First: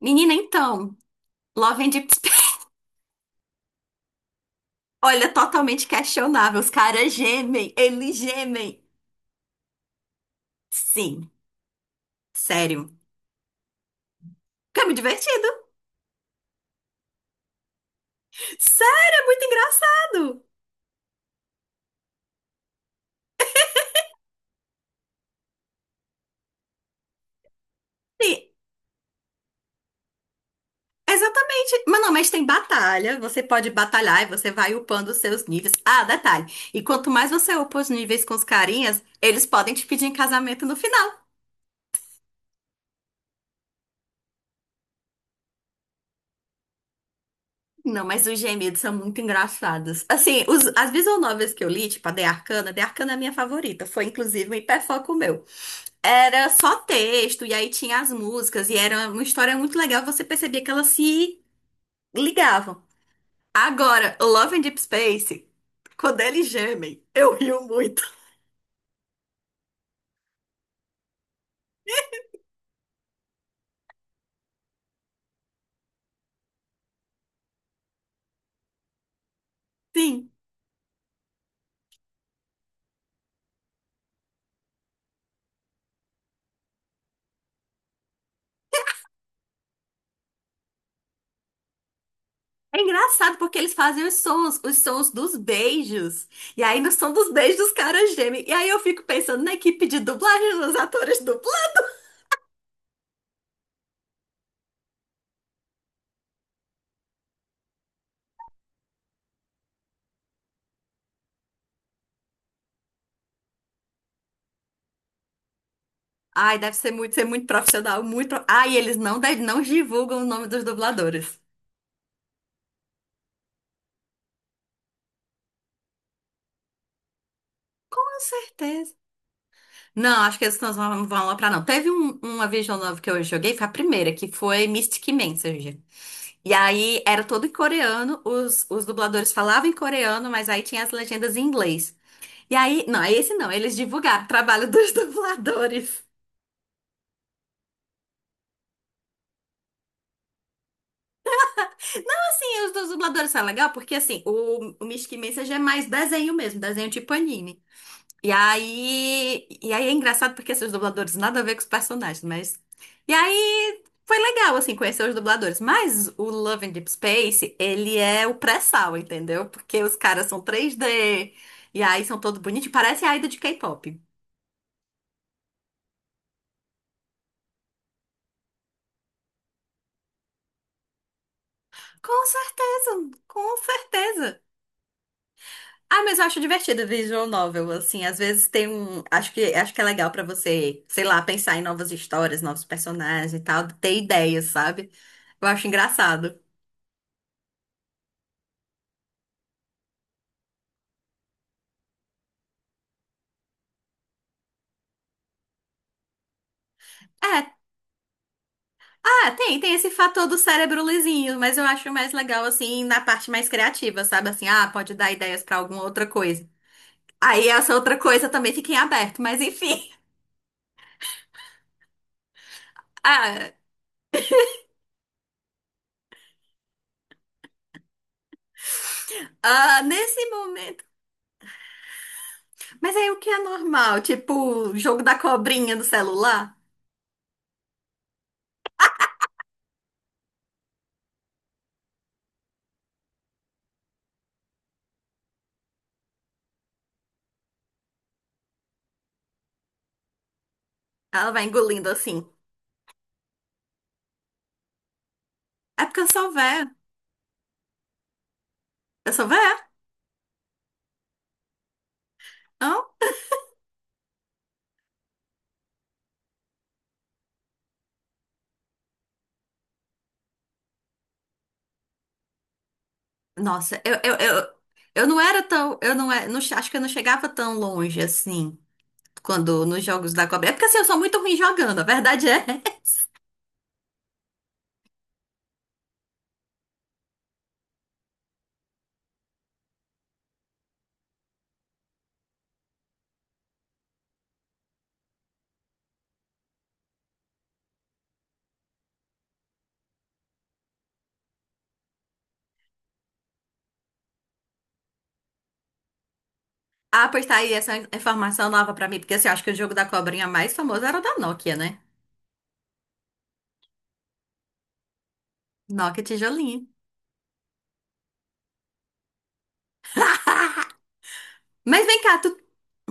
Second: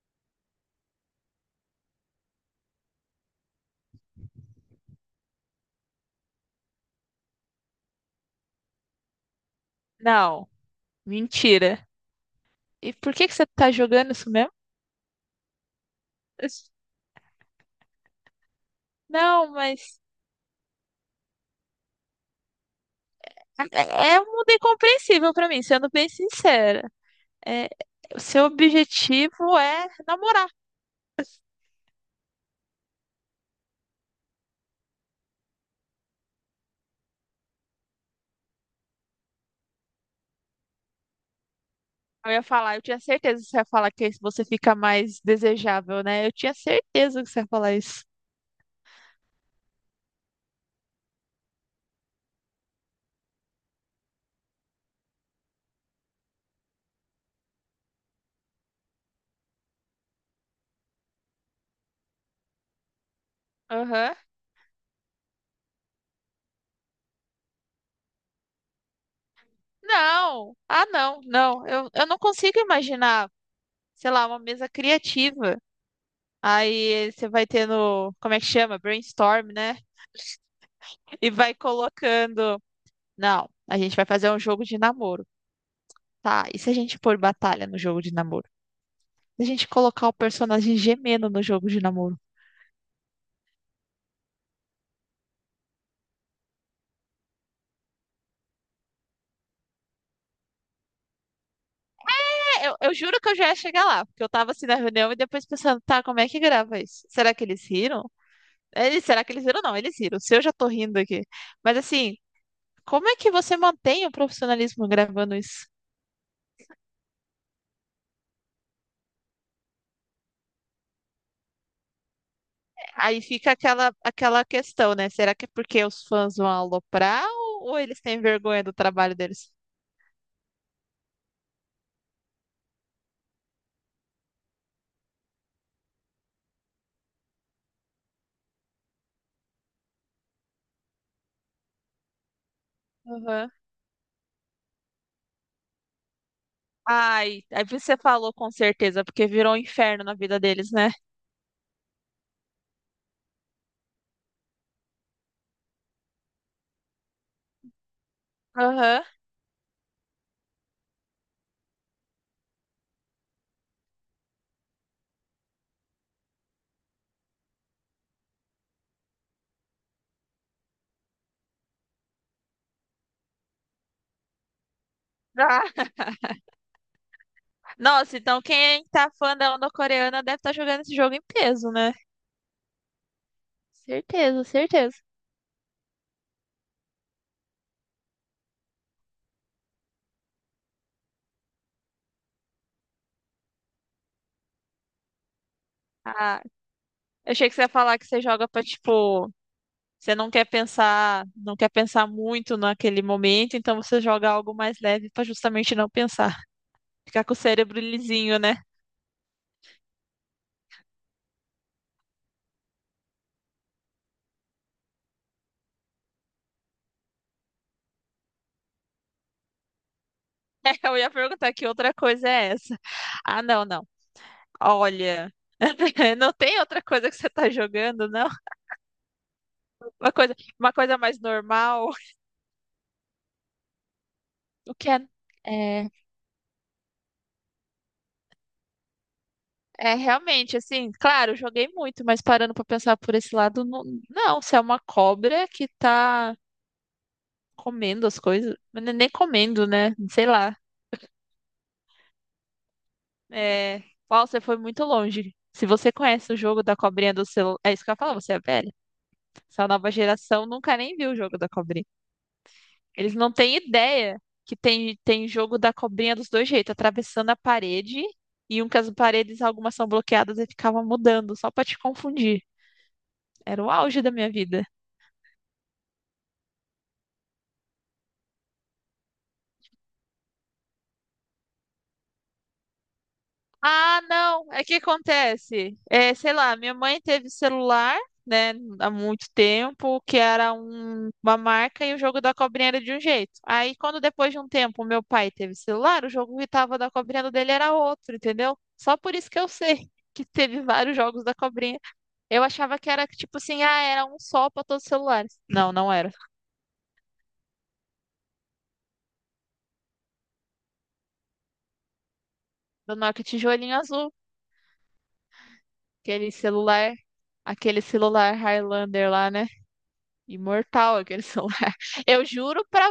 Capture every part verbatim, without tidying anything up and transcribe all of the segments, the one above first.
Menina, então, Love and Deep Space. Olha, totalmente questionável. Os caras gemem, eles gemem. Não, Sim, mentira. sério. E por que que você tá jogando isso mesmo? Porque é muito divertido. Sério, é muito Não, mas engraçado. é é um mundo incompreensível pra mim, sendo bem sincera. É, o Sim, seu objetivo é namorar. exatamente. Mas não, mas tem batalha. Você pode batalhar e você vai upando os seus níveis. Ah, detalhe. E quanto mais você upa os níveis com os carinhas, eles podem te pedir em casamento no final. Eu ia falar, eu tinha certeza que você ia falar que você fica mais desejável, né? Eu tinha certeza que você ia falar isso. Não, mas os gemidos são muito engraçados. Assim, os- as visual novels que eu li, tipo a The Arcana, The Arcana é a minha favorita. Foi inclusive um hiperfoco meu. Era só texto, e aí tinha as músicas, e era uma história muito legal, você percebia que elas se ligavam. Aham. Agora, Love and Deep Space, quando eles gemem, eu rio muito. Não. Ah, não, não. Eu, eu não consigo imaginar, sei lá, uma mesa criativa. Aí você vai tendo, como é que chama? Brainstorm, né? Sim. E vai colocando. Não, a gente vai fazer um jogo de namoro. Tá, e se a gente pôr batalha no jogo de namoro? Se a gente colocar o personagem gemendo no jogo de namoro? É engraçado porque eles fazem os sons, os sons dos beijos. E aí, no som dos beijos, os caras gemem. E aí eu fico pensando na equipe de dublagem, nos atores dublagem. É, eu, eu juro que eu já ia chegar lá, porque eu tava assim na reunião e depois pensando, tá, como é que grava isso? Será que eles riram? Eles, será que eles riram? Não, eles riram. Se eu já tô rindo aqui. Mas assim, como é que você mantém o profissionalismo gravando isso? Ai, deve ser muito, ser muito profissional, muito. pro- Ai, eles não, de- não divulgam o nome dos dubladores. Aí fica aquela, aquela questão, né? Será que é porque os fãs vão aloprar ou, ou eles Com têm vergonha do certeza. trabalho deles? Não, acho que eles não vão vão lá pra não. Teve um- uma Vision Novel que eu joguei, foi a primeira, que foi Mystic Messenger. E aí era todo em coreano, os, os dubladores falavam em coreano, mas aí tinha as legendas em inglês. E aí, não, é esse não, Aham. eles divulgaram o trabalho dos dubladores. Ai, aí você falou com certeza, porque virou um inferno na vida deles, né? Assim, os dos dubladores são legal, porque assim, o, o Mystic Messenger é mais desenho mesmo, desenho tipo anime. E Aham. aí, e aí é engraçado porque esses dubladores nada a ver com os personagens, mas. E aí foi legal, assim, conhecer os dubladores. Mas o Love in Deep Space, ele é o pré-sal, entendeu? Porque os caras são três D, e aí são todo bonitinho, parece a ida de K-pop. Ah. Nossa, então quem tá fã da onda coreana deve estar jogando esse jogo em peso, né? Com certeza, com certeza. Certeza, certeza. Ah, mas eu acho divertido visual novel, assim, às vezes tem um, acho que acho que é legal pra você, sei lá, pensar em novas histórias, novos personagens e tal, ter ideias, sabe? Eu acho engraçado. Ah, eu achei que você ia falar que você joga pra, tipo, você não quer pensar, não quer pensar muito naquele momento, então você joga algo mais leve pra justamente não pensar. Ficar com o É, cérebro lisinho, né? ah, tem, tem esse fator do cérebro lisinho, mas eu acho mais legal assim na parte mais criativa, sabe? Assim, ah, pode dar ideias pra alguma outra coisa. Aí essa outra coisa também fica em aberto, mas enfim. Eu ia perguntar que outra coisa é essa. Ah, Ah, não, não. Olha, não tem outra coisa que você tá jogando, não? ah, Uma nesse coisa, uma momento. coisa mais normal. Mas aí o que é normal? Tipo, O o que é, jogo da cobrinha do é, celular? é realmente assim, claro, eu joguei muito, mas parando pra pensar por esse lado, não, não, se é uma cobra que tá comendo as coisas, mas nem nem comendo, né? Sei lá. Ela vai engolindo assim. É, uau, você foi muito longe. Se É você porque eu sou conhece o jogo véia. da cobrinha do celular, é isso que eu ia falar, você é velha. Eu sou véia? Essa nova geração nunca nem viu o jogo da cobrinha. Hã? Eles não têm ideia que tem, tem jogo da cobrinha dos dois jeitos, atravessando a parede e um que as paredes, algumas são bloqueadas e ficava mudando, só pra te confundir. Era o Nossa, eu, auge da eu, minha eu, vida. eu não era tão. Eu não, é- não, che- acho que eu não chegava tão longe assim. Quando nos jogos da cobrinha. É porque assim, eu sou muito ruim jogando, a verdade é. Ah, não, é que acontece. É, sei lá, minha mãe teve celular, né, há muito tempo, que era um- uma marca e o jogo da cobrinha era de um jeito. Aí, quando depois de um tempo meu pai teve celular, o jogo que tava da cobrinha do dele era outro, entendeu? Só por isso que eu sei que teve vários jogos da cobrinha. Eu achava que era tipo assim, ah, era um só para todos os celulares. Não, não era. Ah, pois tá aí essa informação nova pra mim, porque assim, eu acho que o jogo da cobrinha mais famoso era o da Nokia, né? Do Nokia tijolinho azul, Nokia aquele tijolinho. celular, aquele celular Highlander lá, né? Imortal aquele celular. Mas vem cá, Eu tu. juro pra,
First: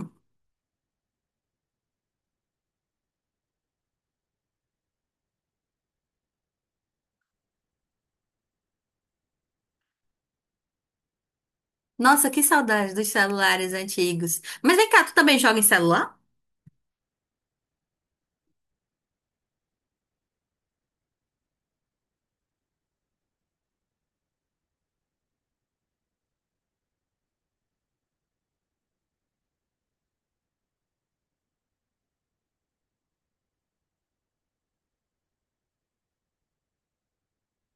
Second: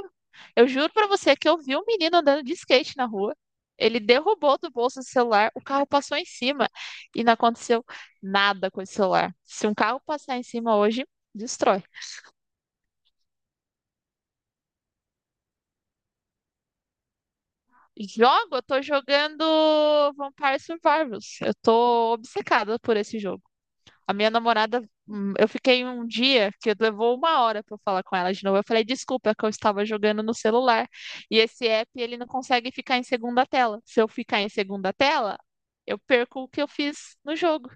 eu juro pra você que eu vi um menino andando de skate na rua. Ele derrubou do bolso o celular, o carro passou em cima e não aconteceu nada com esse celular. Se um carro passar em cima hoje, destrói. Nossa, que saudade dos celulares antigos. Mas vem cá, tu também joga em celular? Jogo, eu tô jogando Vampire Survivors. Eu tô obcecada por esse jogo. A minha namorada, hum, eu fiquei um dia que levou uma hora para eu falar com ela de novo. Eu falei, desculpa, é que eu estava jogando no celular. E esse app, ele não consegue ficar em segunda tela. Se eu ficar em segunda tela, eu perco o que eu fiz no jogo.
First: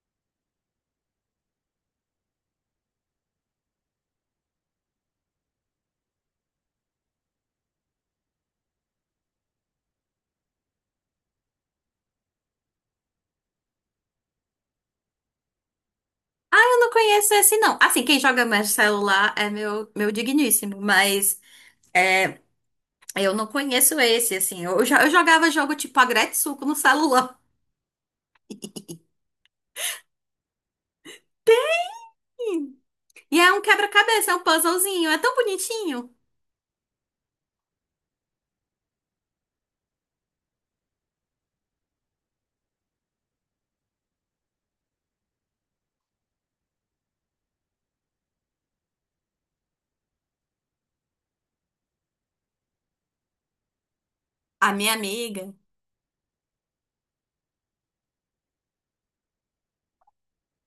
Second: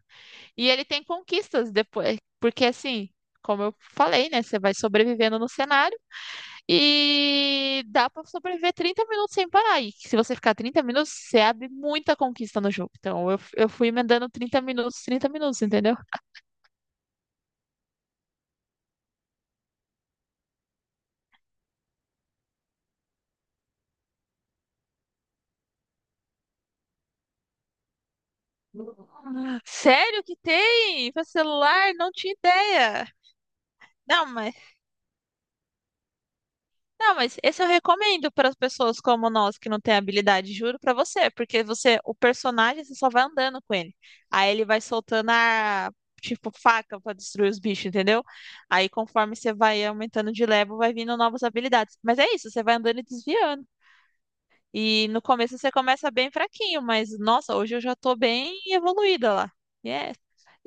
E ele tem conquistas depois, porque assim, como eu falei, né, você vai sobrevivendo no cenário e dá para sobreviver trinta minutos sem parar. E se você ficar trinta minutos, você abre muita conquista no jogo. Então eu, eu fui emendando trinta minutos, trinta minutos, entendeu? Ah, eu não conheço esse não. Assim, quem joga mais celular é meu, meu digníssimo, mas é, eu não conheço esse, assim. Eu, já, eu jogava jogo tipo Agretsuco no celular. Sério que tem para celular? Não tinha Hum. ideia. E é um Não, quebra-cabeça, é um mas puzzlezinho, é tão bonitinho. não, mas esse eu recomendo para as pessoas como nós que não tem habilidade, juro para você, porque você, o personagem, você só vai andando com ele. Aí ele vai soltando a tipo faca para destruir os bichos, entendeu? Aí conforme você vai aumentando de level, vai vindo novas habilidades. Mas é isso, você vai andando e desviando. A minha E no amiga. começo você começa bem fraquinho, mas nossa, hoje eu já tô bem evoluída lá. E é-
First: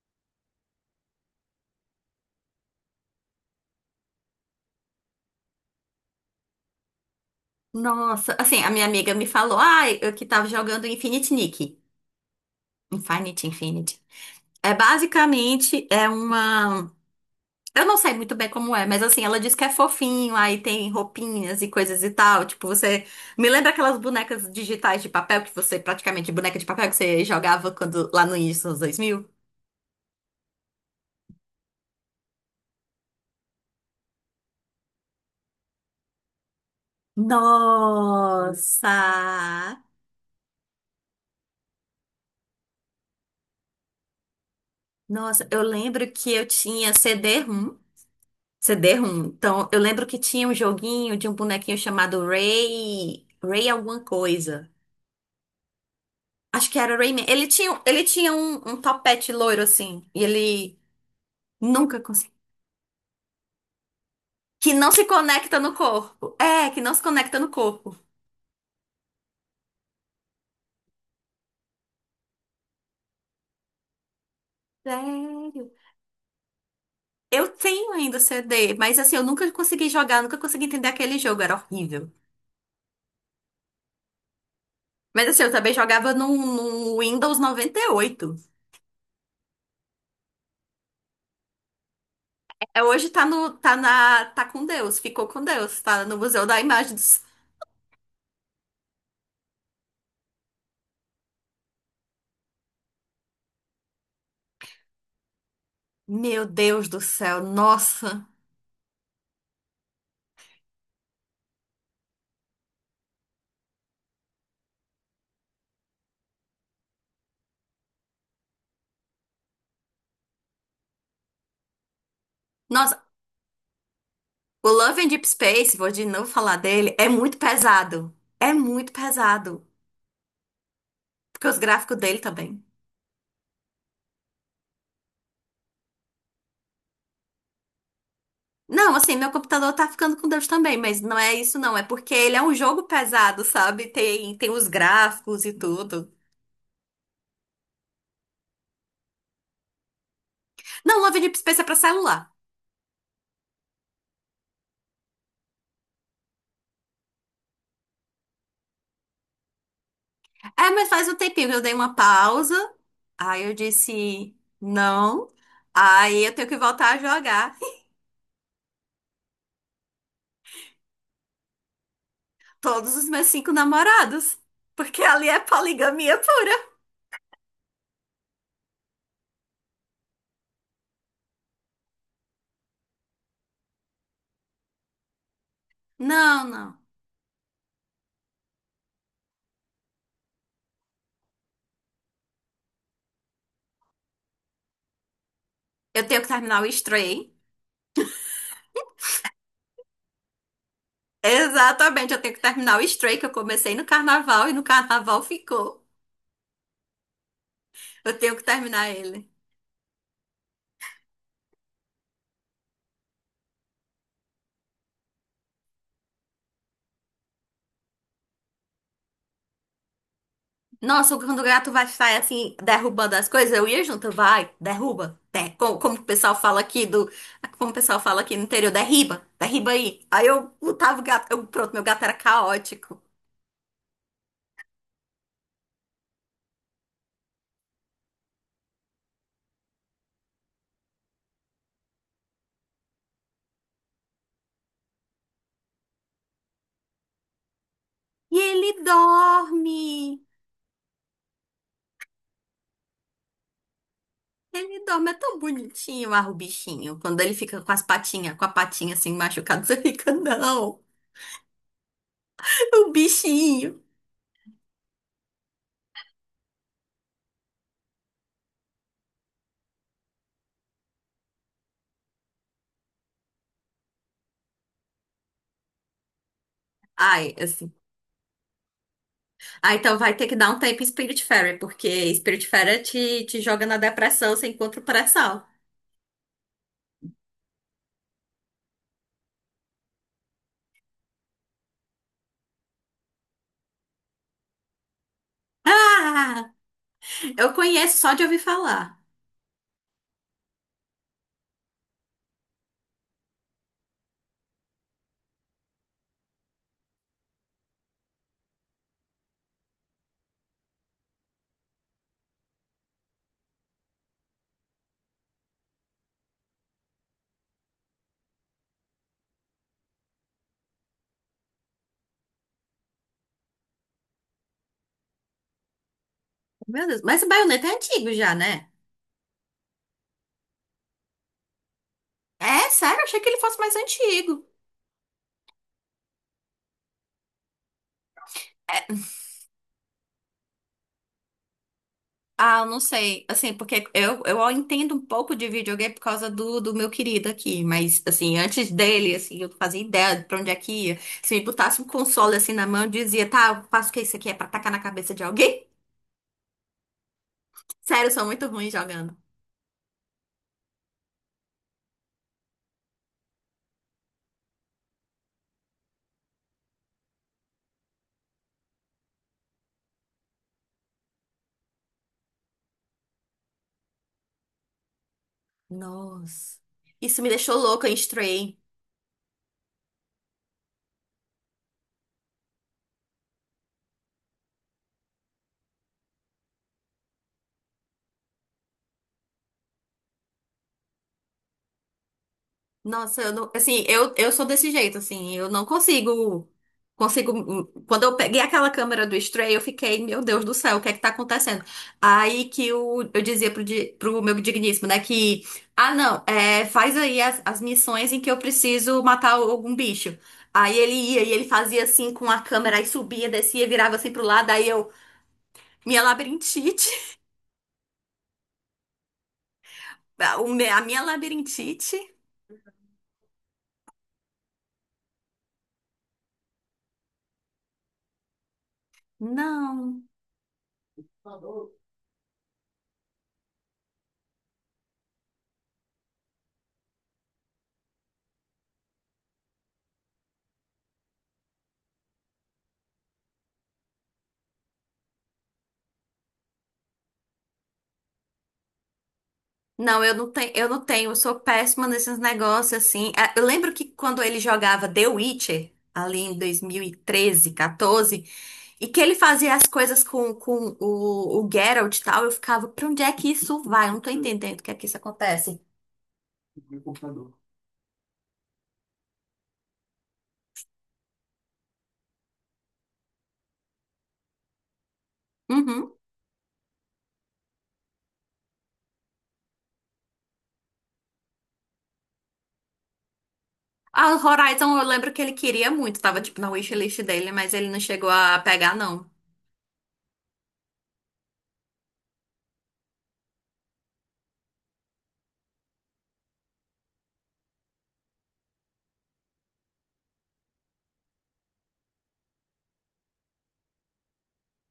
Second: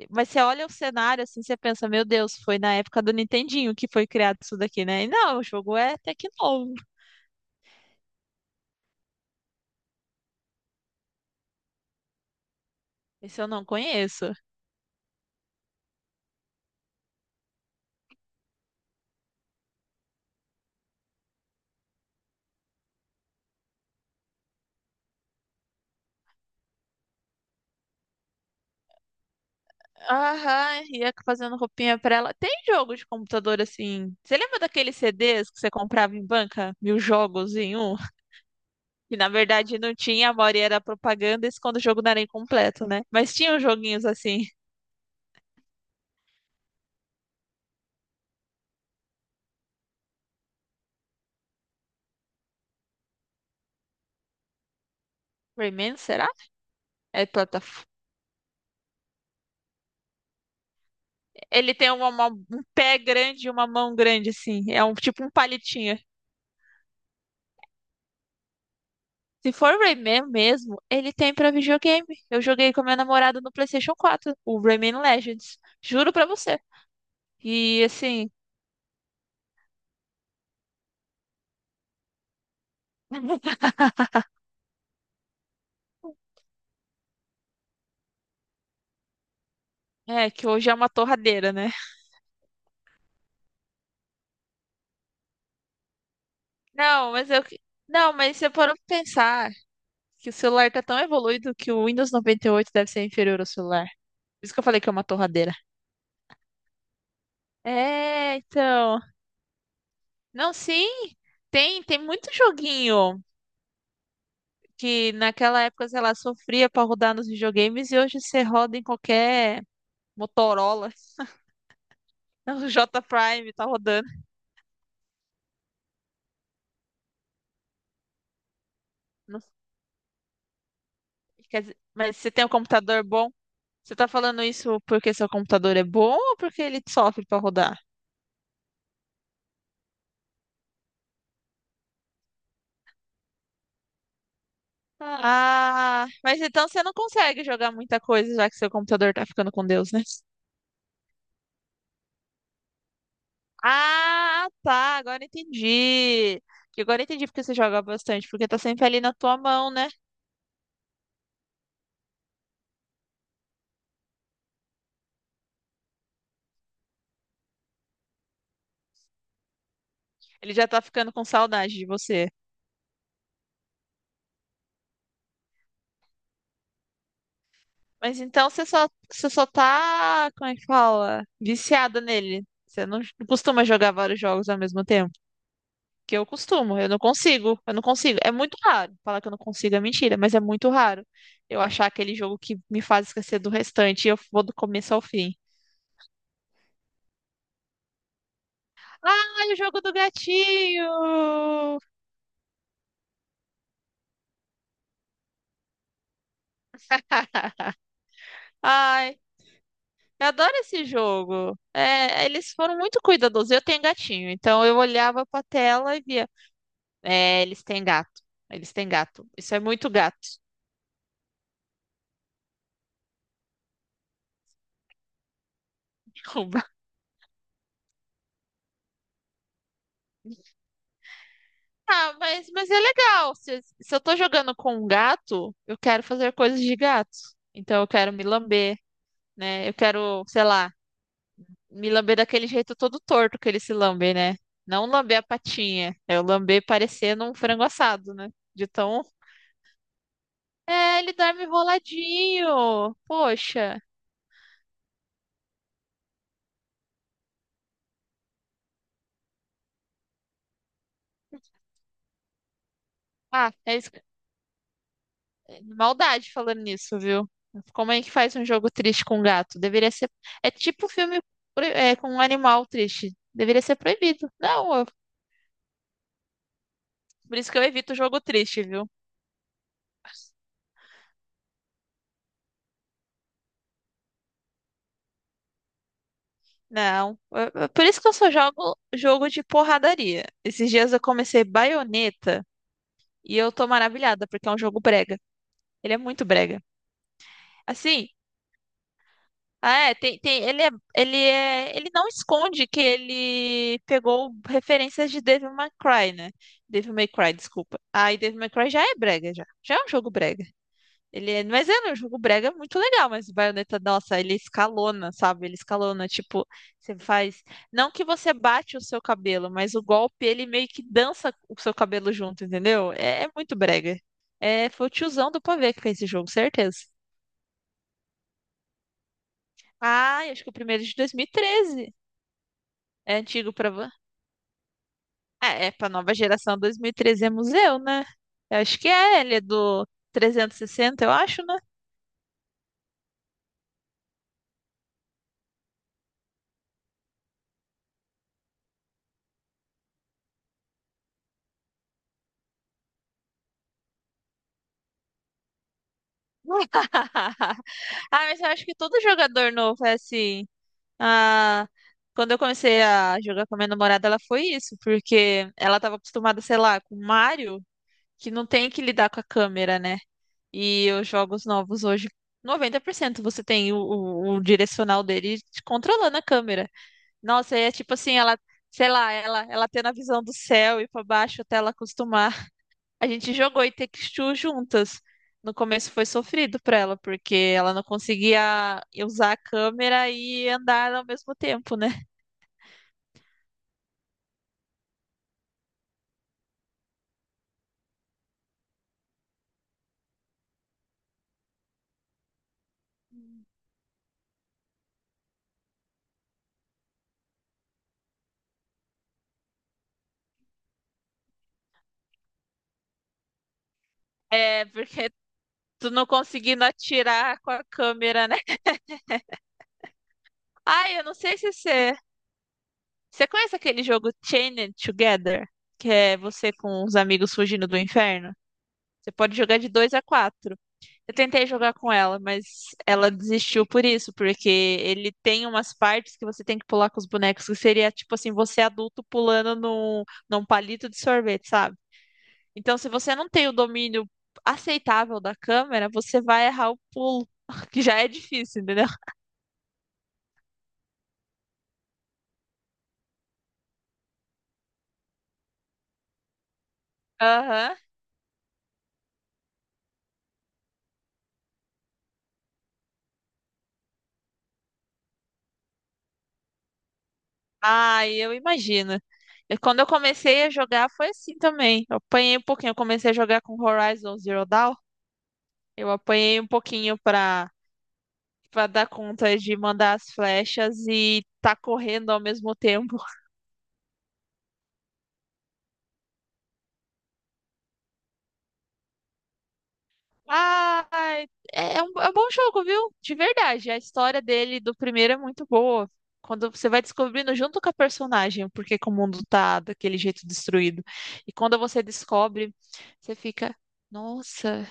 Mas você olha o cenário assim, você pensa, meu Deus, foi na época do Nintendinho que foi criado isso daqui, né? E não, o jogo é até que novo. Nossa, assim, a minha amiga me falou, ai, eu que tava jogando Infinite Nick. Esse Infinite, eu não Infinite. conheço. É basicamente, é uma. Eu não sei muito bem como é, mas assim, ela diz que é fofinho, aí tem roupinhas e coisas e tal. Tipo, você. Me lembra aquelas bonecas digitais de papel que você, praticamente, boneca de papel que você jogava quando lá no início dos anos dois mil. Aham, ia fazendo roupinha pra ela. Tem jogo de computador assim. Você lembra daqueles C Ds que você comprava em banca? Mil jogos em um? Nossa! Que na verdade não tinha, a maioria era propaganda, isso quando o jogo não era incompleto, né? Mas tinha uns joguinhos assim. Nossa, eu lembro que eu tinha CD-ROM. CD-ROM. Então, eu lembro que tinha um joguinho de um bonequinho chamado Ray. Ray alguma coisa. Rayman, será? Acho que era Rayman. É Ele tinha, plataforma. ele tinha um, um topete loiro assim. E ele Ele tem nunca uma, uma- conseguiu. um pé grande e uma mão grande, assim. Que É não um se tipo um conecta no palitinho. corpo. É, que não se conecta no corpo. Se for Rayman mesmo, ele tem pra videogame. Eu joguei com a minha namorada no PlayStation quatro, o Rayman Legends. Sério. Juro pra você. Eu E tenho ainda o assim, C D, mas assim, eu nunca consegui jogar, nunca consegui entender aquele jogo, era horrível. Mas assim, eu também jogava no, no Windows noventa e oito. é que hoje é uma torradeira, né? É, hoje tá no, tá na, tá com Deus, ficou com Deus, tá no Museu da Imagem do. Não, mas eu. Não, mas você parou pra pensar que o celular tá tão evoluído que o Windows noventa e oito deve ser inferior ao celular. Por isso que eu falei que é uma torradeira. Meu Deus do céu, nossa. É, então. Não, sim. Tem, tem muito joguinho. Que naquela época, sei lá, sofria para rodar nos videogames e hoje você roda em qualquer Motorola. O J Nossa, Prime tá rodando. o Love and Deep Space, vou de novo falar dele, é muito pesado. É muito Não- pesado. Porque os quer dizer, gráficos mas dele você tem um também. computador bom? Você tá falando isso porque seu computador é bom ou porque ele sofre para rodar? Não, assim, meu computador tá ficando com Deus também, mas não é isso não, é porque ele é um jogo pesado, sabe? Tem, tem os gráficos e Ah, tudo. mas então você não consegue jogar muita coisa já que seu computador tá ficando com Deus, né? Não, Love and Deep Space é pra celular. Ah, tá, agora entendi. Que Agora entendi porque você joga bastante, porque tá sempre ali na tua mão, né? É, mas faz um tempinho que eu dei uma pausa, aí eu disse não, aí eu tenho que voltar a jogar. Ele já tá ficando com saudade de você. Todos os meus cinco namorados. Porque ali é poligamia pura. Mas então você só, você só tá, como é que fala? Viciada nele. Você não não costuma jogar vários jogos ao mesmo tempo. Que eu Não, não. costumo, eu não consigo, eu não consigo. É muito raro. Falar que eu não consigo é mentira, mas é muito raro eu achar aquele jogo que me faz esquecer do restante e eu vou do começo ao fim. Eu tenho que terminar o Stray. Ai, o jogo do gatinho! Exatamente, eu tenho que terminar o Stray, que eu comecei no carnaval e no carnaval ficou. Eu tenho que terminar Ai, ele. eu adoro esse jogo. É, eles foram muito cuidadosos. Eu tenho gatinho, então eu olhava pra tela e via. É, eles têm gato. Eles têm gato. Isso é muito gato. Nossa, quando o gato vai sair assim, derrubando as coisas, eu ia junto, vai, derruba. Der, como, como o pessoal fala Derruba. aqui do. Como o pessoal fala aqui no interior, derriba, derriba aí. Aí eu botava o gato, eu, pronto, meu gato era Ah, mas, mas é caótico. legal. Se, se eu tô jogando com um gato, eu quero fazer coisas de gato. Então eu quero me lamber, né? Eu quero, sei lá, me lamber daquele jeito todo torto que ele se lambe, né? Não lamber a patinha. É o lamber parecendo um frango assado, né? E De ele tão. dorme. É, ele dorme enroladinho. Poxa. Ele dorme, é tão bonitinho, ah, o bichinho. Quando ele fica com as patinhas, com a patinha assim machucada, você fica, não, o Ah, bichinho. é isso. Maldade falando nisso, viu? Como é que faz um jogo triste com gato? Deveria ser. É tipo filme pro- é, com um animal triste. Deveria ser proibido. Não, eu- Ai, por isso que eu assim. evito jogo triste, viu? Ah, então vai ter que dar um tempo em Spirit Fairy, porque Spirit Fairy te, te, joga na depressão, você encontra o pré-sal. Não. eu- eu- Por isso que eu só jogo jogo de porradaria. Esses dias eu comecei Bayonetta e eu tô maravilhada, porque é um jogo brega. Ele é muito Ah, brega. eu conheço Assim, só de ouvir falar. é, tem, tem, ele é, ele é, ele não esconde que ele pegou referências de Devil May Cry, né? Devil May Cry, desculpa. Aí Devil May Cry já é brega, já. Já é um jogo brega. Ele é, mas é um jogo brega muito legal, mas o Bayonetta, nossa, ele escalona, sabe? Ele escalona, tipo, você faz, não que você bate o seu cabelo, mas o golpe, ele meio que dança o seu cabelo junto, entendeu? É, é muito brega. É, foi o tiozão do pavê que fez esse jogo, certeza. Meu Deus, mas o Bayonetta é antigo já, né? Ah, eu acho que o primeiro é de dois mil e treze. É, sério, É achei que ele antigo fosse pra. mais Vo- antigo. É, é pra nova geração dois mil e treze é museu, né? Eu acho que é, ele é do trezentos e sessenta, eu acho, né? Ah, eu não sei. Assim, porque eu, eu entendo um pouco de videogame por causa do, do meu querido aqui. Mas, assim, antes dele, assim, eu não fazia ideia de pra onde é que ia. Se me botasse um console assim na mão, eu dizia, tá, eu faço o que isso aqui é pra tacar na cabeça de alguém? Sério, eu Ah, sou mas muito eu acho ruim que todo jogando. jogador novo é assim. Ah, quando eu comecei a jogar com a minha namorada, ela foi isso, porque ela tava acostumada, sei lá, com Mario, que não tem que lidar com a câmera, né? E os jogos novos hoje, noventa por cento você tem o, o- o direcional dele te controlando a Nossa. câmera. Isso me Nossa, deixou é louca em tipo assim, ela, Stray. sei lá, ela, ela tendo a visão do céu e pra baixo até ela acostumar. A gente jogou Take-Two juntas. No começo foi sofrido pra ela, porque ela não conseguia usar a câmera e andar ao mesmo tempo, né? Nossa, eu não, assim, eu, eu sou desse jeito, assim, eu não consigo, consigo, hum, quando eu peguei aquela câmera do Stray, eu fiquei, meu Deus do céu, o que é que tá acontecendo? Aí que o, eu dizia pro, di- pro meu digníssimo, né, que, ah, não, é, faz aí as, as missões em que eu preciso matar algum bicho. Aí ele ia e ele fazia assim com a câmera, aí subia, descia, virava assim pro lado, É, aí eu, porque tu minha não conseguindo labirintite, atirar com a câmera, né? o me- a Ai, minha eu não sei se você. labirintite, Você conhece aquele jogo Chained Together? Que é você com os amigos fugindo do inferno? Você pode jogar de dois não. a quatro. Eu tentei jogar com ela, mas ela desistiu por isso, porque ele tem umas partes que você tem que pular com os bonecos, que seria tipo assim, você adulto pulando num, num palito de sorvete, sabe? Então, se você não tem o domínio aceitável da câmera, você vai errar o pulo, que já é difícil, entendeu? Não, eu não tenho, eu não tenho, eu sou péssima nesses negócios assim. Ah, eu lembro que quando ele jogava The Witcher, ali em dois mil e treze, Aham. quatorze, e treze, quatorze, e que ele fazia as coisas com, com o, o Geralt e tal, eu ficava, pra onde é que isso vai? Eu não tô entendendo o que é que isso acontece. Ah, eu imagino. E quando eu comecei a jogar, foi assim também. Eu apanhei um pouquinho. Eu comecei a jogar com Horizon Zero Dawn. Eu Uhum. apanhei um pouquinho pra pra dar conta de mandar as flechas e tá correndo ao mesmo tempo. A Horizon, eu lembro que ele queria muito, tava tipo na wishlist dele, mas ele não chegou a pegar, não. Ah, é, é um, é um bom jogo, viu? De verdade. A história dele do primeiro é muito boa. Quando você vai descobrindo junto com a personagem porque que o mundo tá daquele jeito destruído. E quando você descobre, você fica, nossa,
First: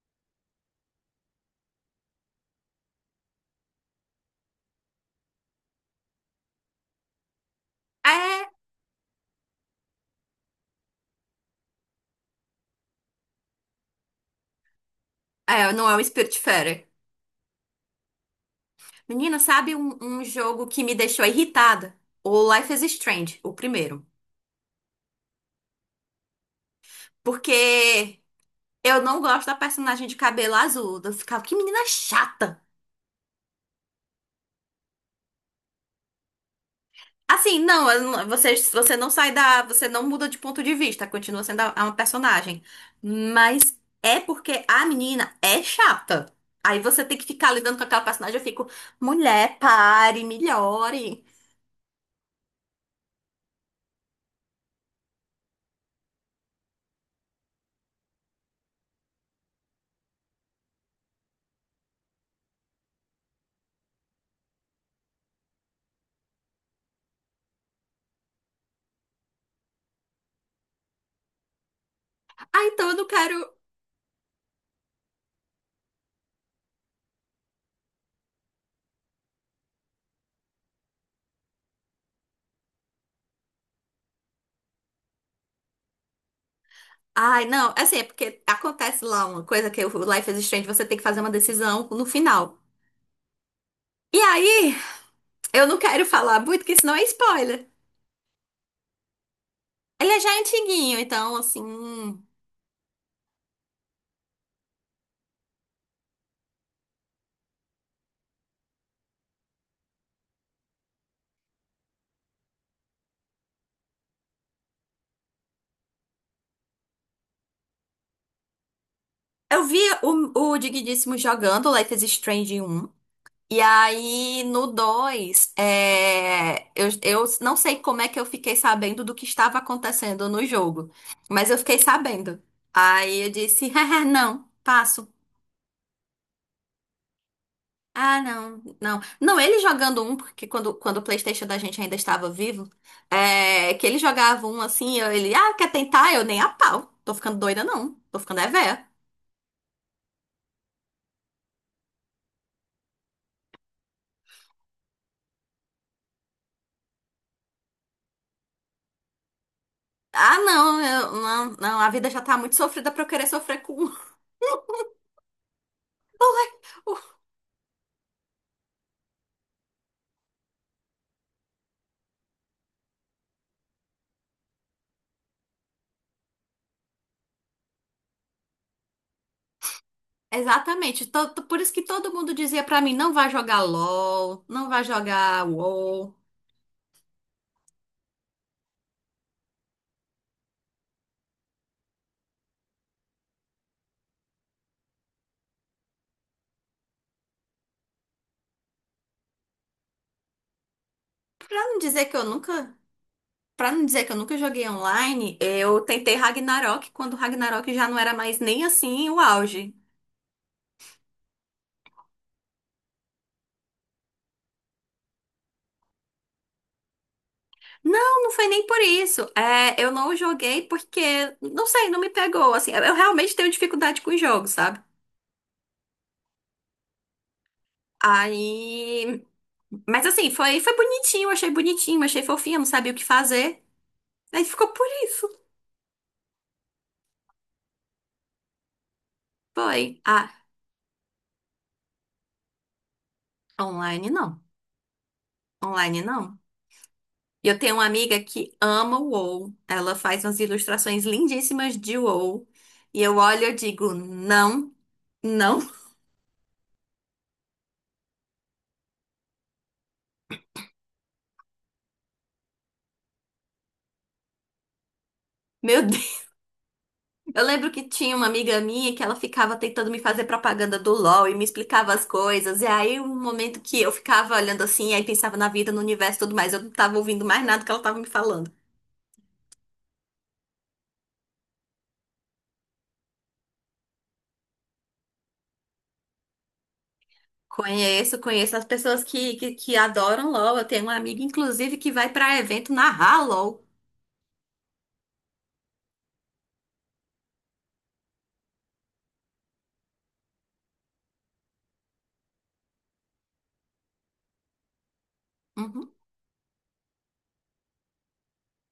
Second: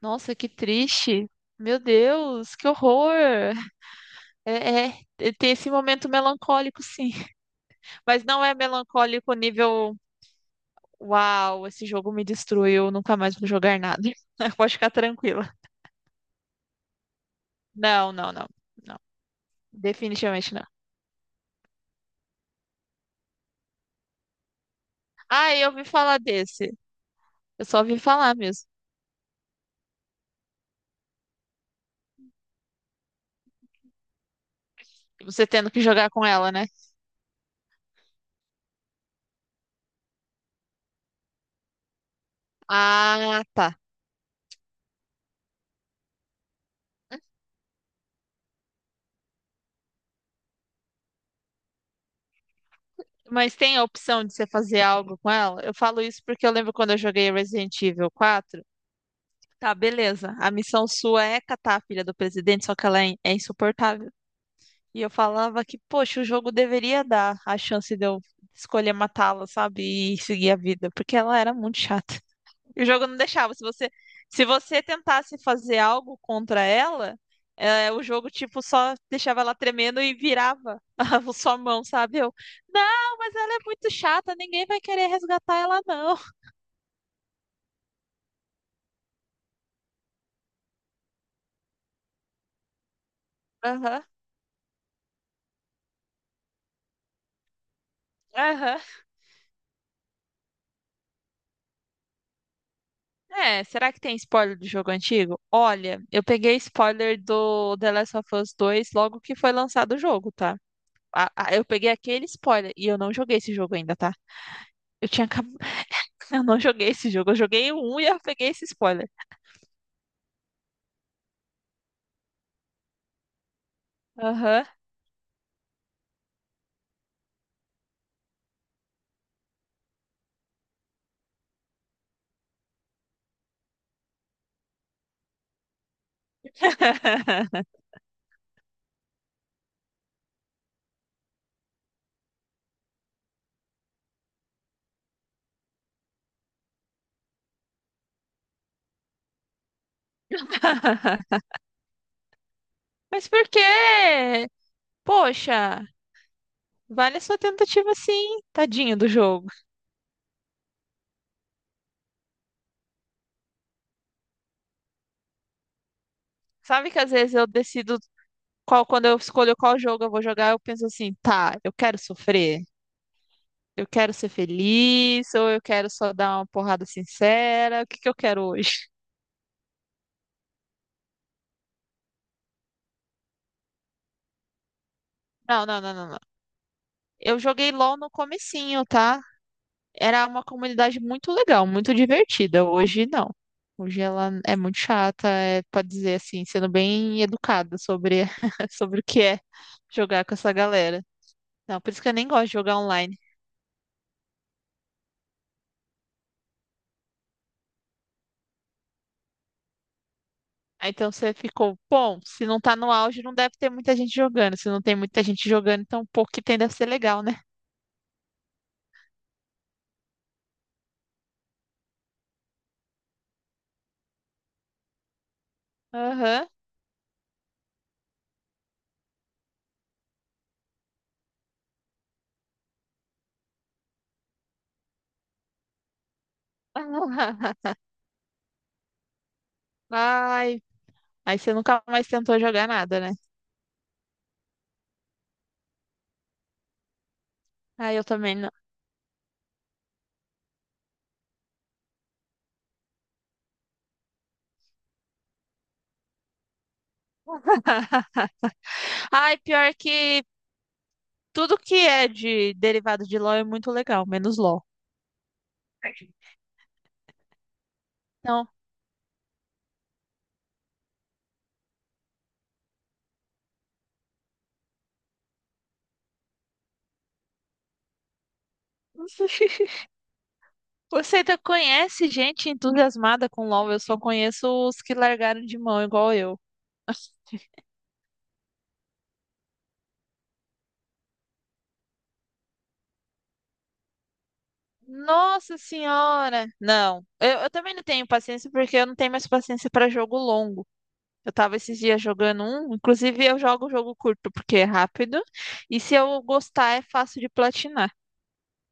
nossa, que triste. Meu Deus, que horror! É, é, tem esse momento melancólico, sim. Mas não É, é melancólico nível uau, esse jogo me destruiu, nunca mais vou jogar nada. Pode ficar tranquila. é, não é o Spiritfarer. Não, não, não, não. Menina, sabe um, um Definitivamente não. jogo que me deixou irritada? O Life is Strange, o primeiro. Ah, eu ouvi falar desse. Eu só ouvi Porque falar mesmo. eu não gosto da personagem de cabelo azul. Eu ficava, que menina chata. Você tendo que jogar com ela, né? Assim, não, eu não- você, você não sai da. Você não muda de ponto de vista, continua sendo a- uma personagem. Ah, tá. Mas é porque a menina é chata. Aí você tem que ficar lidando com aquela personagem. Eu fico, mulher, pare, melhore. Mas tem a opção de você fazer algo com ela? Eu falo isso porque eu lembro quando eu joguei Resident Evil quatro. Tá, beleza. A missão sua é catar a filha do presidente, só que ela é in- é insuportável. E eu falava que, poxa, o jogo deveria dar a chance de eu escolher matá-la, sabe? E seguir a vida, porque ela era muito chata. Ah, E o então eu não jogo não quero. deixava. Se você, se você tentasse fazer algo contra ela, eh, o jogo, tipo, só deixava ela tremendo e virava a sua mão, sabe? Eu, não, mas ela é muito chata, ninguém vai querer resgatar ela, não. Ai, não, assim, é porque acontece lá uma coisa que o Life is Strange, você tem que fazer uma decisão no final. Aham. E aí, eu não quero falar muito, porque senão é spoiler. Aham. Ele é já antiguinho, então, assim. É, será que tem spoiler do jogo antigo? Olha, eu peguei spoiler do The Last of Us dois logo que foi lançado o jogo, tá? a- a- eu peguei aquele spoiler e eu não joguei esse jogo ainda, tá? Eu tinha acab... Eu não joguei esse jogo. Eu joguei o um e eu peguei esse spoiler. Eu vi o, o Digníssimo jogando Life is Strange um. E aí, Aham. no dois é, eu, eu não sei como é que eu fiquei sabendo do que estava acontecendo no jogo, mas eu fiquei sabendo. Aí eu disse: ah, não, passo. Ah, não, não. Não, ele jogando um, porque quando, quando o PlayStation da gente ainda estava vivo, é, que ele jogava um assim, eu, ele, ah, quer tentar? Eu nem a pau. Tô ficando doida, não. Tô ficando é véia. Mas por quê? Poxa, vale a sua tentativa sim, tadinho do jogo. Ah, não, eu- não, não, a vida já tá muito sofrida pra eu querer sofrer com. Um. Sabe que às vezes eu decido qual, quando eu escolho qual jogo eu vou jogar, eu penso assim, tá, eu quero sofrer, eu quero ser feliz, ou eu quero só dar uma porrada sincera, o que que eu quero hoje? Exatamente, to- to- por isso que todo mundo dizia pra mim, não vai jogar LOL, não vai jogar Não, não, não, não, WoW. não. Eu joguei LOL no comecinho, tá? Era uma comunidade muito legal, muito divertida. Hoje não. Hoje ela é muito chata, é, pode dizer assim, sendo bem educada sobre, sobre o que é jogar com essa galera. Pra não Não, por isso dizer que eu que eu nem gosto de nunca, jogar online. para não dizer que eu nunca joguei online, eu tentei Ragnarok quando Ragnarok já não era mais nem assim o auge. Aí então você ficou, bom, se não tá no auge, não deve ter muita gente jogando. Se não tem muita gente jogando, então o pouco que tem deve ser legal, né? Não, não foi nem por isso. É, eu não joguei porque, não sei, não me pegou, assim. Eu realmente tenho dificuldade com jogos, sabe? Aham. Aí, mas assim, foi, foi bonitinho, achei bonitinho, achei fofinho, não sabia o que fazer. Aí ficou por isso. Foi. Ah, Ai. Aí você nunca mais tentou jogar nada, né? online não. Online não. E eu tenho uma Ai, eu amiga também não. que ama o WoW. Ela faz umas ilustrações lindíssimas de WoW. E eu olho e eu digo, não, não. Ai, pior que tudo que é de derivado de LOL é muito legal, menos LOL. Meu Deus. Eu lembro que tinha uma Então, amiga minha que ela ficava tentando me fazer propaganda do LoL e me explicava as coisas. E aí, um momento que eu ficava olhando assim, aí pensava na vida, no universo e tudo mais, eu não tava ouvindo mais nada que ela tava me falando. você ainda conhece gente entusiasmada com LOL? Eu só conheço os que largaram de mão, igual eu. Conheço, conheço as pessoas que, que, que adoram LOL. Eu tenho uma amiga, inclusive, que vai pra evento narrar LOL. Nossa senhora! Não, eu, eu também não tenho paciência porque eu não tenho mais paciência para jogo longo. Eu tava esses dias jogando um, inclusive eu jogo jogo curto porque é rápido e Uhum. se eu gostar é fácil de platinar.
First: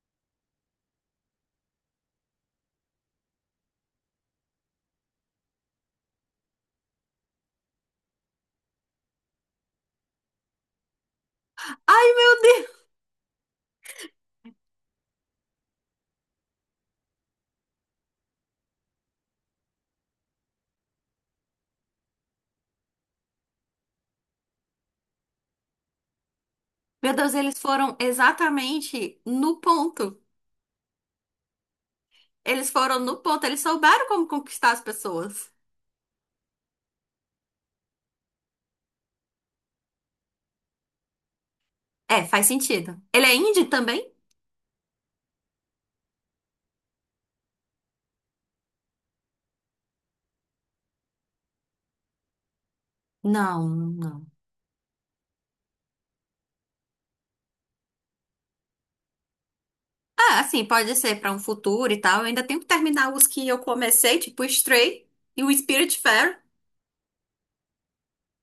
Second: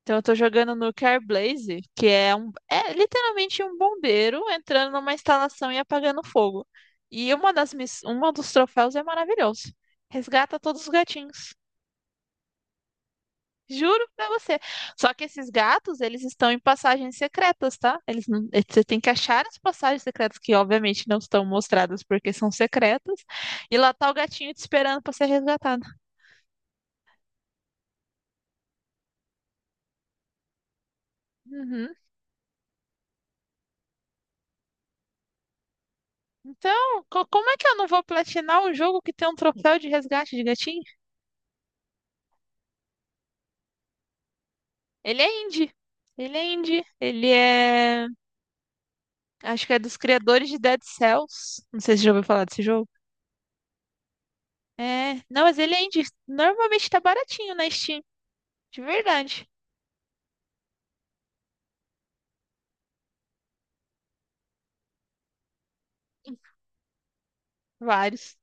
Então eu tô jogando no Carblaze, que é um é literalmente um bombeiro entrando numa instalação e apagando fogo. E uma das miss... uma dos troféus é maravilhoso. Resgata todos os gatinhos. Ai, meu Deus! Juro pra você. Só que esses gatos, eles estão em passagens secretas, tá? Eles não... eh, Você tem que achar as passagens secretas, que obviamente não estão mostradas porque são secretas. E lá tá o gatinho te esperando pra ser resgatado. Meu Deus, eles foram exatamente no ponto. Uhum. Eles foram no ponto, eles souberam como conquistar as pessoas. Então, co- como é que eu não vou platinar um jogo que tem um troféu de resgate de gatinho? É, faz sentido. Ele é indie também? Ele é indie. Ele é indie. Ele é. Acho que é dos criadores de Dead Cells. Não sei se você já ouviu falar desse jogo. Não, não. É. Não, mas ele é indie. Normalmente tá baratinho na Steam. De verdade. Ah, assim, pode ser pra um futuro e tal. Eu ainda tenho que terminar os que eu comecei, tipo Stray e o Spiritfarer. Vários.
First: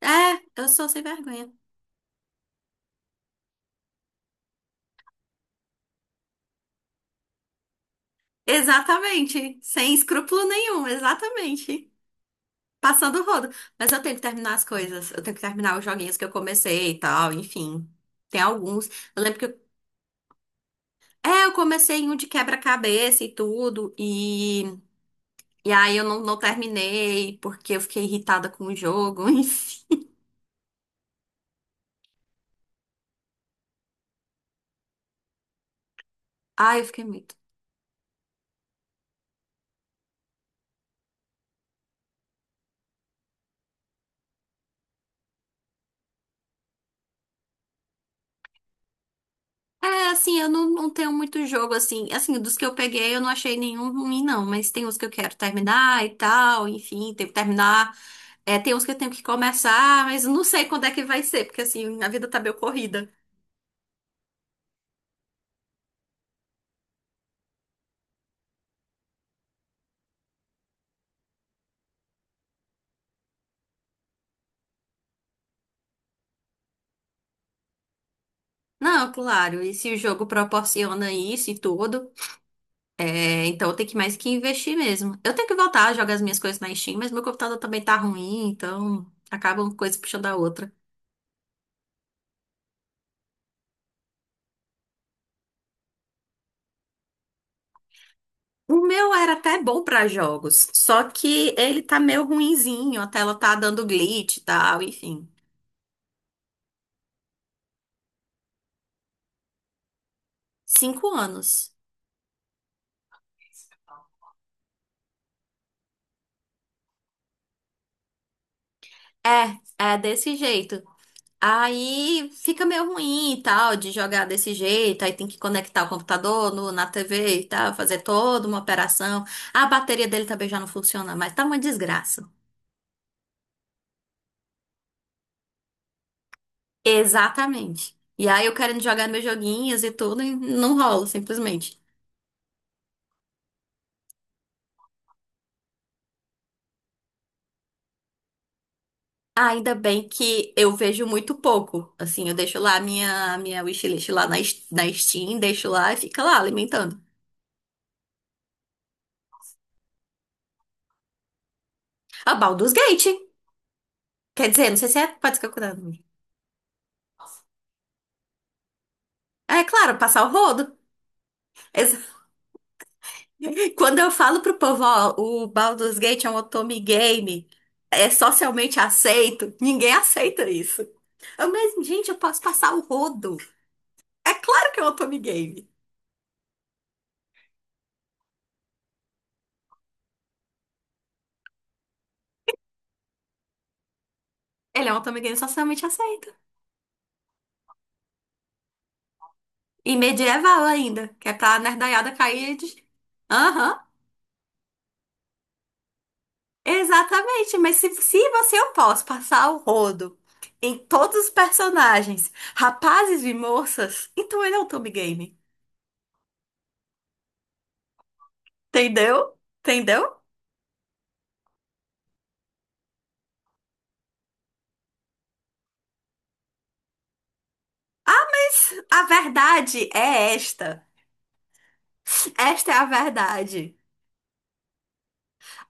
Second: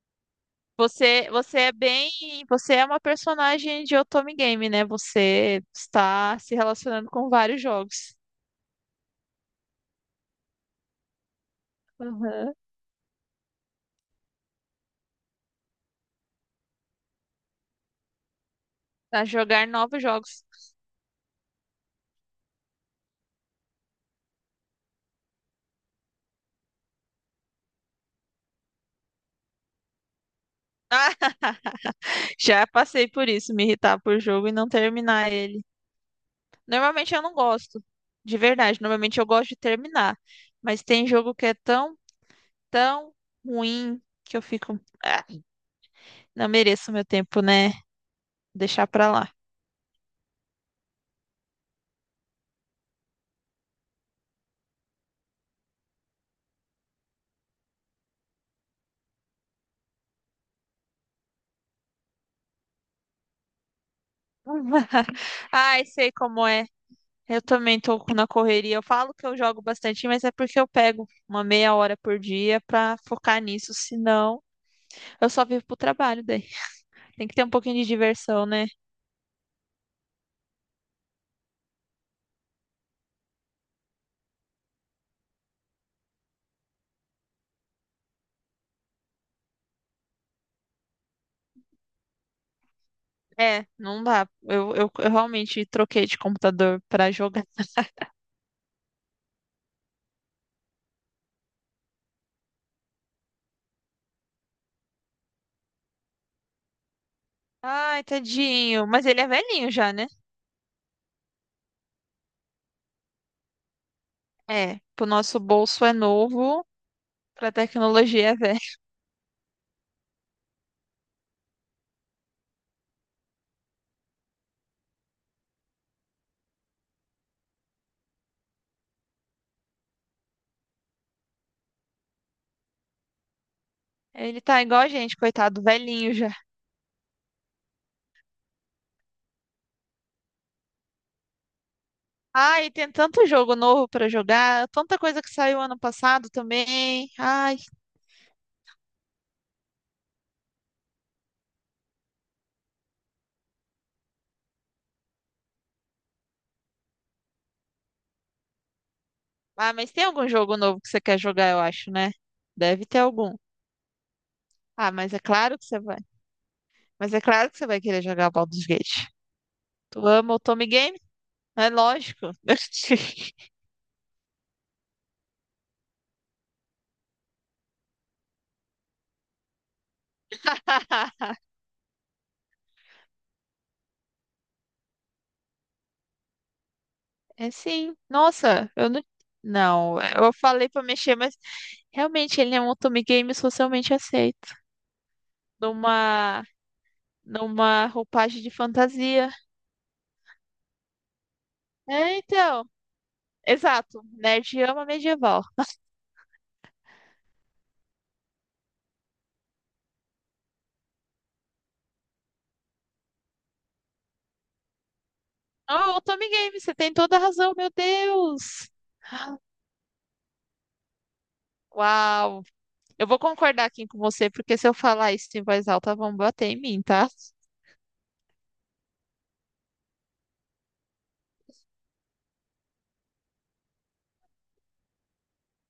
É, eu sou sem Você, vergonha. você é bem. Você é uma personagem de Otome Game, né? Você está se relacionando com vários jogos. Exatamente, sem escrúpulo nenhum, exatamente. Uhum. Passando o rodo. Mas eu tenho que terminar as coisas. Eu tenho que terminar os joguinhos que eu comecei e tal, enfim. Tem alguns. Eu A lembro que eu... jogar novos jogos. É, eu comecei em um de quebra-cabeça e tudo. E... E aí eu não, não terminei, porque eu fiquei irritada com o jogo. Enfim. Já passei por isso, me irritar por jogo e não terminar ele. Ai, eu fiquei Normalmente eu muito... não gosto, de verdade. Normalmente eu gosto de terminar. Mas tem jogo que é tão, tão ruim que eu fico. "Ah, não mereço meu tempo, né? Deixar pra lá. É, assim, eu não, não tenho muito jogo, assim. Assim, dos que eu peguei, eu não achei nenhum ruim, não. Mas tem uns que eu quero terminar e tal, enfim. Tenho que terminar. É, tem uns que eu tenho que começar, mas eu não sei quando é que vai ser. Porque, assim, a vida tá meio corrida. Ai, sei como é. Eu também tô na correria. Eu falo que eu jogo bastante, mas é porque eu pego uma meia hora por dia pra focar nisso. Senão, eu só vivo pro trabalho daí. Tem que ter um pouquinho de diversão, né? Não, claro, e se o jogo proporciona isso e tudo, é, então tem que mais que investir mesmo. Eu tenho que voltar a jogar as minhas coisas na Steam, mas meu computador também tá ruim, então acaba uma coisa puxando a outra. É, não dá. Eu, eu, eu realmente troquei de computador pra jogar. O meu era até bom pra jogos, só que ele tá meio ruinzinho, a tela tá dando glitch e tal, enfim. Ai, tadinho. Mas ele é velhinho já, né? Cinco anos. É, pro nosso bolso é novo, pra tecnologia é velho. É, é desse jeito. Aí fica meio ruim e tal de jogar desse jeito, aí tem que conectar o computador no- na T V e tal, fazer toda uma operação. A bateria dele também já não funciona mais, tá uma desgraça. Ele tá igual a gente, coitado, velhinho já. Exatamente. E aí eu querendo jogar meus joguinhos e tudo, e não rola, simplesmente. Ai, tem tanto jogo novo pra jogar, tanta coisa que saiu ano passado também. Ai, Ainda bem que eu vejo muito pouco. Assim, eu deixo lá a minha, a minha wishlist lá na, S- na Steam, deixo lá e fica lá alimentando. ah, mas tem algum jogo novo que você quer jogar, eu acho, né? A Baldur's Deve ter Gate. algum. Quer dizer, não sei Ah, se é. mas é Pode ser que claro que você eu. vai. Mas é claro que você vai querer jogar Baldur's Gate. É claro, Tu passar o ama o Tommy rodo. Game? É lógico. Quando eu falo pro povo, ó, o Baldur's Gate é um otome game, é socialmente aceito, ninguém aceita isso. Eu, mas, gente, eu posso passar o rodo. É claro que é um otome game. É sim. Nossa, eu não. Não, eu falei pra mexer, mas realmente ele é um Otome Games socialmente aceito. Ele é um otome game socialmente aceito. Numa, numa roupagem de fantasia. E medieval ainda, que é pra nerdaiada É, cair de... então. Aham, Exato. Nerd ama medieval. exatamente. Mas se, se você eu posso passar o rodo em todos os personagens, rapazes e moças, então ele é um otome game. Oh, Otome Games, você tem toda a razão, meu Deus. Entendeu? Entendeu? Uau. Eu vou concordar aqui com você, porque se eu falar isso em voz alta, vão bater em mim, tá? A verdade é esta. Esta é a verdade.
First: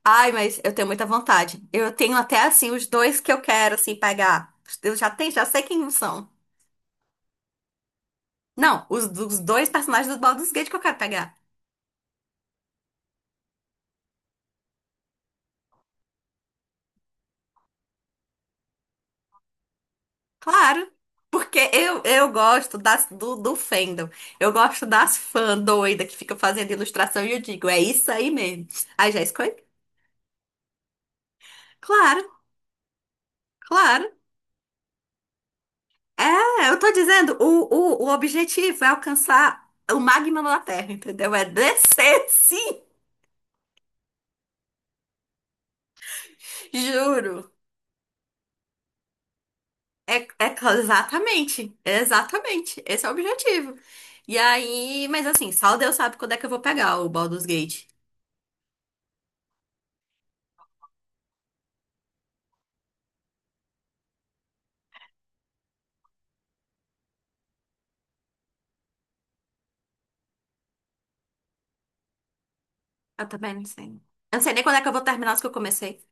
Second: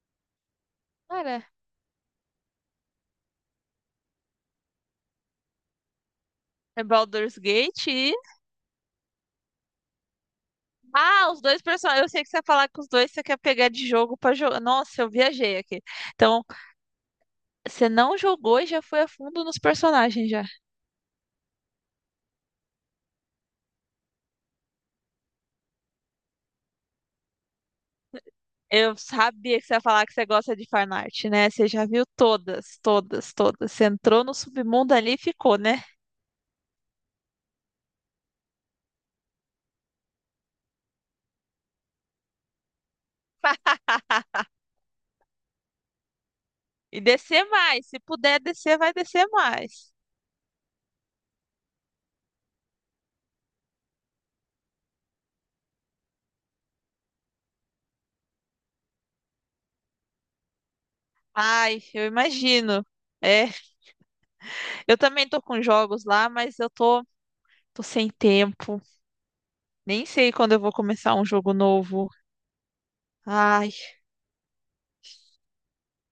Ai, mas eu tenho muita Cara, vontade. Eu tenho até assim os dois que eu quero assim pegar. Eu já tenho, já sei quem são. é Baldur's Gate. Não, os, dos dois personagens do Baldur's Gate que eu quero Ah, pegar. os dois personagens. Eu sei que você ia falar que os dois você quer pegar de jogo pra jogar. Nossa, eu viajei aqui. Então, você não jogou e já foi a fundo nos personagens já. Claro, porque eu eu gosto das do, do fandom. Eu gosto das fãs doida que ficam fazendo ilustração e eu digo, é isso aí mesmo. Eu Aí já escolhi? sabia que você ia falar que você gosta de fanart, né? Você já viu Claro, todas, todas, todas. Você claro. entrou no submundo ali e ficou, né? É, eu tô dizendo, o, o, o objetivo é alcançar o magma da Terra, entendeu? É descer, sim, E descer juro. mais. Se puder descer, vai descer mais. É, é cla- exatamente, exatamente. Esse é o objetivo. E aí, mas assim, só Deus sabe quando é que eu vou pegar o Baldur's Gate. Ai, eu imagino. É, eu também tô com jogos lá, mas eu tô, tô sem tempo. Nem sei quando eu vou começar um jogo novo. Eu também não Ai. sei. Eu não sei nem quando é que eu vou terminar os que eu comecei.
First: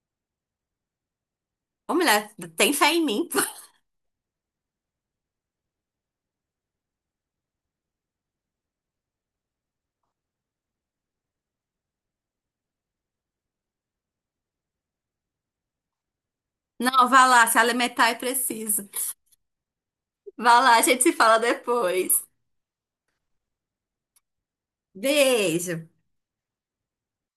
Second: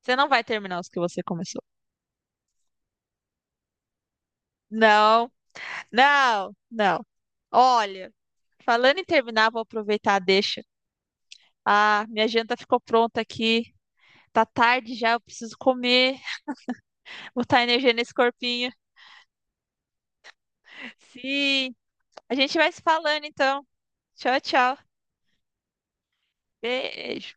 Você não vai terminar os que você começou. Ô, mulher, tem fé em mim. Não, não, não. Olha, falando em terminar, vou aproveitar deixa. Ah, minha janta ficou pronta aqui. Tá tarde já, eu preciso comer, Não, vá lá, se botar energia alimentar é nesse corpinho. preciso. Vá lá, a gente se fala Sim, depois. a gente vai se falando então. Tchau, tchau. Beijo. Beijo.